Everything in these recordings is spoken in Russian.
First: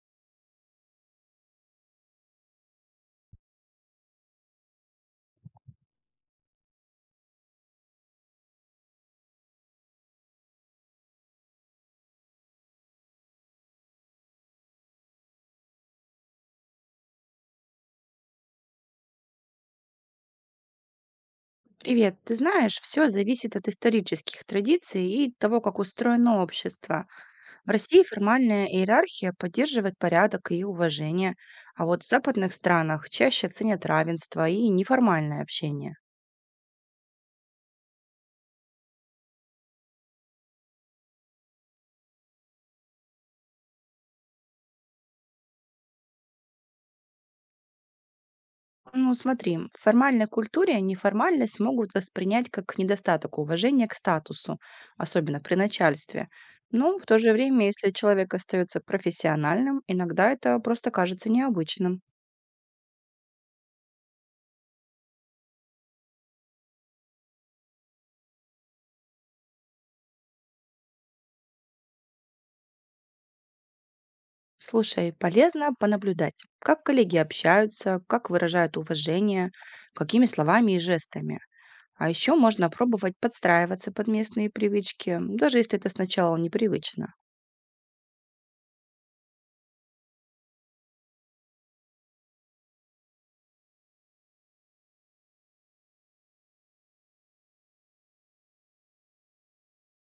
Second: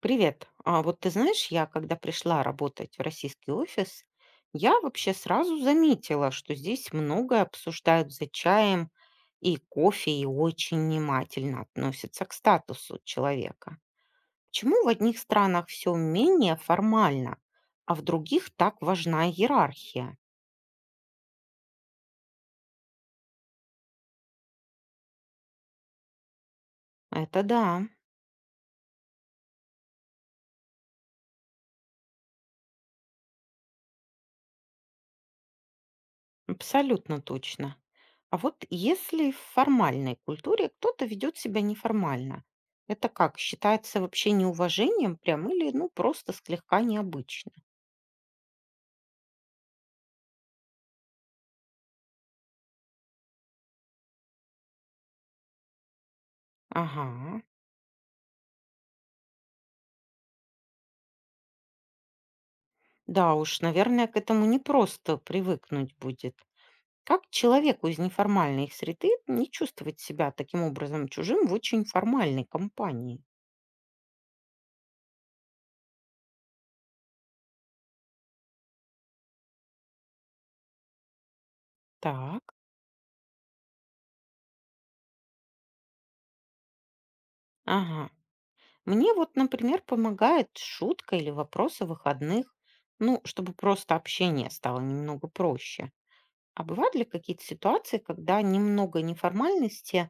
Привет. А вот ты знаешь, я когда пришла работать в российский офис, я вообще сразу заметила, что здесь многое обсуждают за чаем и кофе, и очень внимательно относятся к статусу человека. Почему в одних странах все менее формально, а в других так важна иерархия? Привет. Ты знаешь, все зависит от исторических традиций и того, как устроено общество. Это В да. России формальная иерархия поддерживает порядок и уважение, а вот в западных странах чаще ценят равенство и неформальное общение. Абсолютно точно. А вот если в формальной культуре кто-то ведет себя неформально, это как, считается вообще неуважением прям или ну просто слегка необычно? Ну, смотри, в формальной культуре неформальность могут воспринять как недостаток уважения к статусу, особенно при начальстве. Но в то же Ага. время, если человек остается профессиональным, иногда это просто кажется необычным. Да уж, наверное, к этому не просто привыкнуть будет. Как человеку из неформальной среды не чувствовать себя таким образом чужим в очень формальной компании? Слушай, полезно понаблюдать, как коллеги общаются, как выражают уважение, какими словами и жестами. А еще Так. можно пробовать подстраиваться под местные привычки, даже если это сначала непривычно. Ага. Мне вот, например, помогает шутка или вопрос о выходных, ну, чтобы просто общение стало немного проще. А бывают ли какие-то ситуации, когда немного неформальности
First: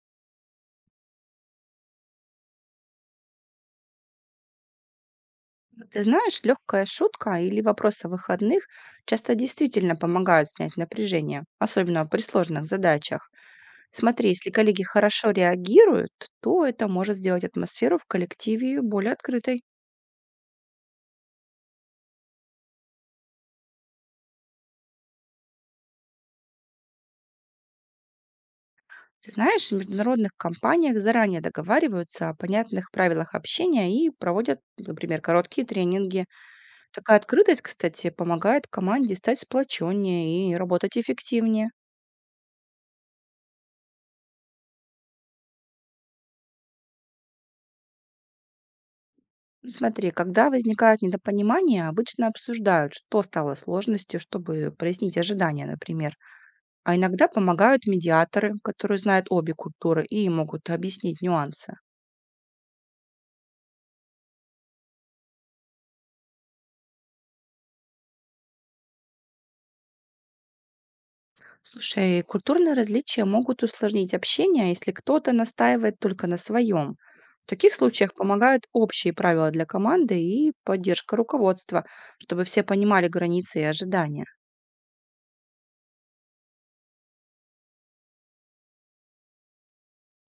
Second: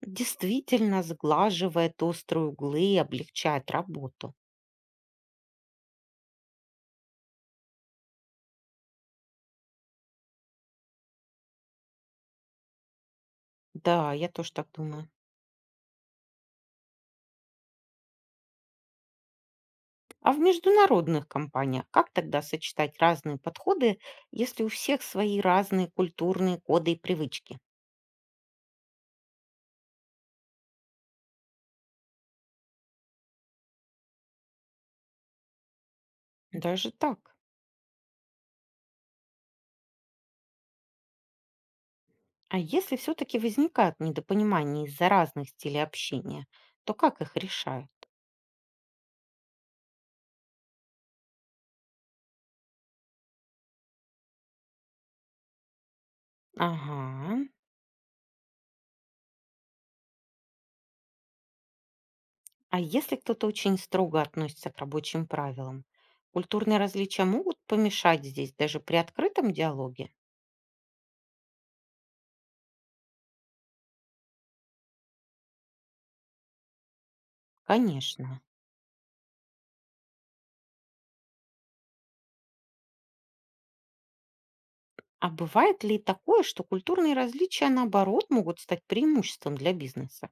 действительно сглаживает острые углы и облегчает работу? Вот, ты знаешь, легкая шутка или вопрос о выходных часто действительно помогают снять напряжение, особенно при сложных задачах. Да, я Смотри, если тоже так коллеги думаю. хорошо реагируют, то это может сделать атмосферу в коллективе более открытой. А в международных компаниях как тогда сочетать разные подходы, если у всех свои разные культурные коды и привычки? Ты знаешь, в международных компаниях заранее договариваются о понятных правилах общения и проводят, например, короткие тренинги. Даже Такая так. открытость, кстати, помогает команде стать сплоченнее и работать эффективнее. А если все-таки возникают недопонимания из-за разных стилей общения, то как их решают? Смотри, когда возникают недопонимания, обычно обсуждают, что стало сложностью, чтобы прояснить ожидания, например. А иногда Ага. помогают медиаторы, которые знают обе культуры и могут объяснить нюансы. А если кто-то очень строго относится к рабочим правилам, культурные различия могут помешать здесь даже при открытом диалоге? Слушай, культурные различия могут усложнить общение, если кто-то настаивает только на своем. В таких случаях Конечно. помогают общие правила для команды и поддержка руководства, чтобы все понимали границы и ожидания. А бывает ли такое, что культурные различия, наоборот, могут стать преимуществом для бизнеса?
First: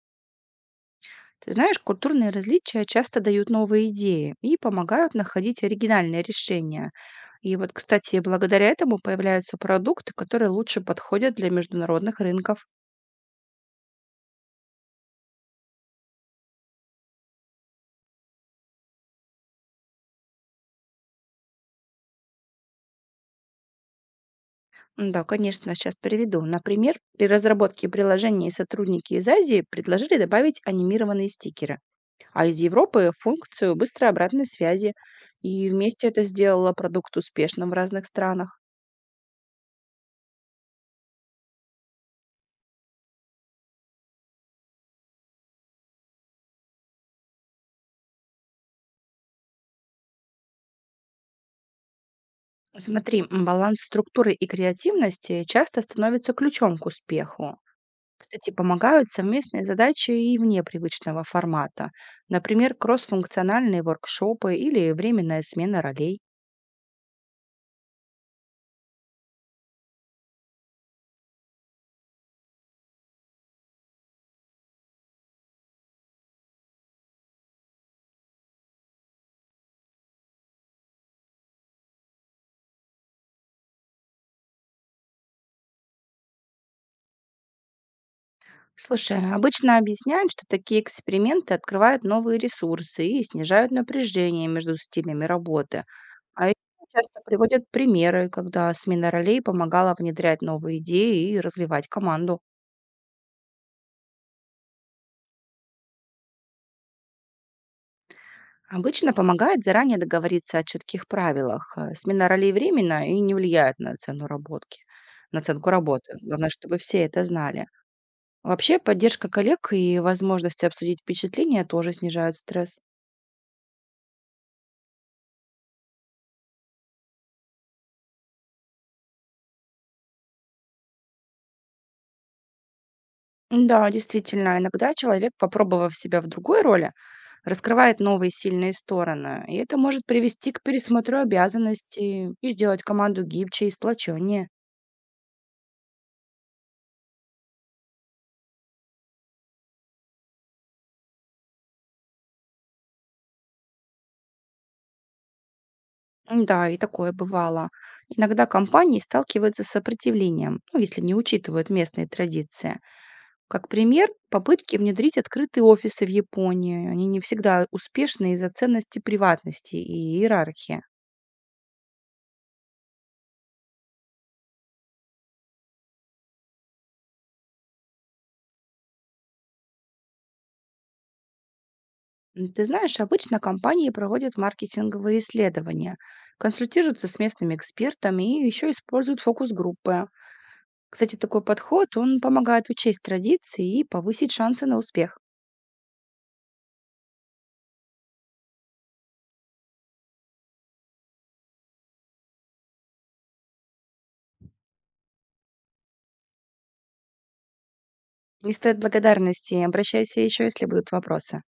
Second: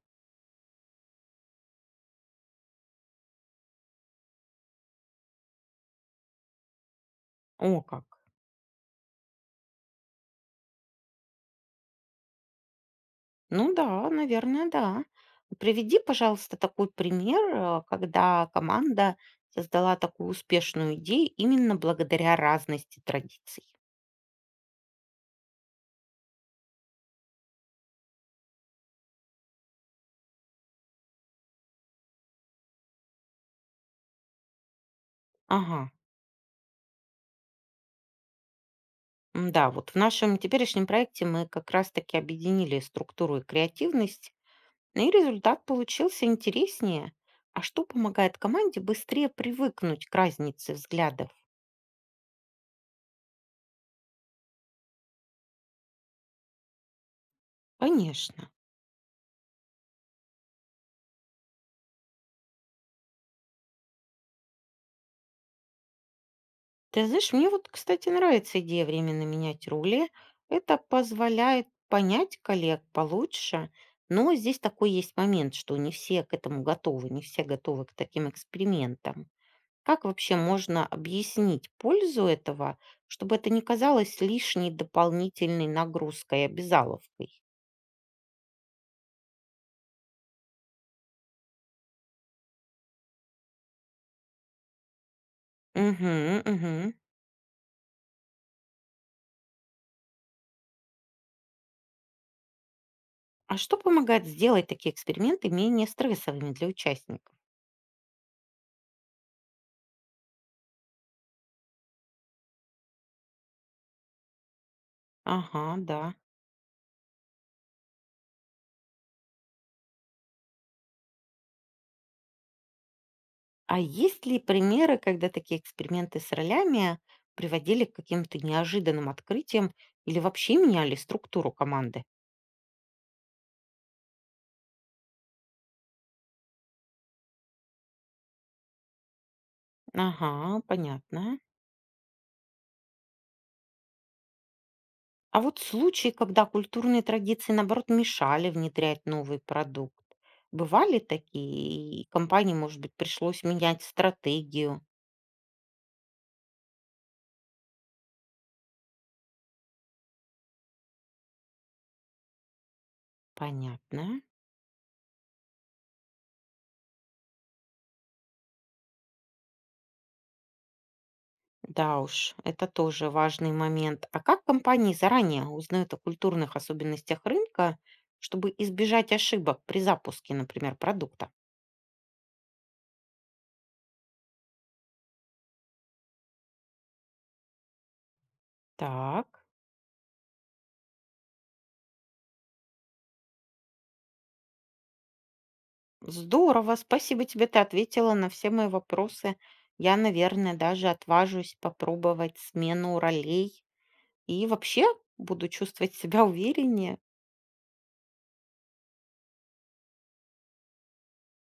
Ты знаешь, культурные различия часто дают новые идеи и помогают находить оригинальные решения. И вот, О кстати, как! благодаря этому появляются продукты, которые лучше подходят для международных рынков. Ну да, наверное, да. Приведи, пожалуйста, такой пример, когда команда создала такую успешную идею именно благодаря разности традиций. Да, конечно, сейчас приведу. Например, при разработке приложений сотрудники из Азии предложили добавить анимированные стикеры, а из Европы– функцию быстрой обратной связи. И Ага, вместе это сделало продукт успешным в разных странах. м, да, вот в нашем теперешнем проекте мы как раз-таки объединили структуру и креативность, ну и результат получился интереснее. А что помогает команде быстрее привыкнуть к разнице взглядов? Смотри, баланс структуры и креативности часто становится ключом к успеху. Кстати, Конечно. помогают совместные задачи и вне привычного формата. Например, кроссфункциональные воркшопы или временная смена ролей. Ты знаешь, мне вот, кстати, нравится идея временно менять рули. Это позволяет понять коллег получше, но здесь такой есть момент, что не все к этому готовы, не все готовы к таким экспериментам. Как вообще можно объяснить пользу этого, чтобы это не казалось лишней дополнительной нагрузкой и обязаловкой? Слушай, а обычно объясняют, что такие эксперименты открывают новые ресурсы и снижают напряжение между стилями работы. Угу, А еще угу. часто приводят примеры, когда смена ролей помогала внедрять новые идеи и развивать команду. А что помогает сделать такие эксперименты менее стрессовыми для участников? Обычно помогает заранее договориться о четких правилах. Смена ролей временно и не влияет на на Ага, оценку да. работы. Главное, чтобы все это знали. Вообще, поддержка коллег и возможности обсудить впечатления тоже снижают стресс. А есть ли примеры, когда такие эксперименты с ролями приводили к каким-то неожиданным открытиям или вообще меняли структуру команды? Да, действительно, иногда человек, попробовав себя в другой роли, раскрывает новые сильные стороны, и это может привести к Ага, пересмотру понятно. обязанностей и сделать команду гибче и сплоченнее. А вот случаи, когда культурные традиции, наоборот, мешали внедрять новый продукт, бывали такие, и компании, может быть, пришлось менять стратегию? Да, и такое бывало. Иногда компании сталкиваются с сопротивлением, ну, если не учитывают местные традиции. Как пример, Понятно. попытки внедрить открытые офисы в Японии. Они не всегда успешны из-за ценности приватности и иерархии. Да уж, это тоже важный момент. А как компании заранее узнают о культурных особенностях рынка, чтобы избежать ошибок при запуске, например, продукта? Ты знаешь, обычно компании проводят маркетинговые исследования, консультируются с местными экспертами и еще используют Так, фокус-группы. Кстати, такой подход, он помогает учесть традиции и повысить шансы на успех. здорово, спасибо тебе, ты ответила на все мои вопросы. Я, наверное, даже отважусь попробовать смену ролей и вообще буду чувствовать себя увереннее. Не стоит благодарности, обращайся еще, если будут вопросы.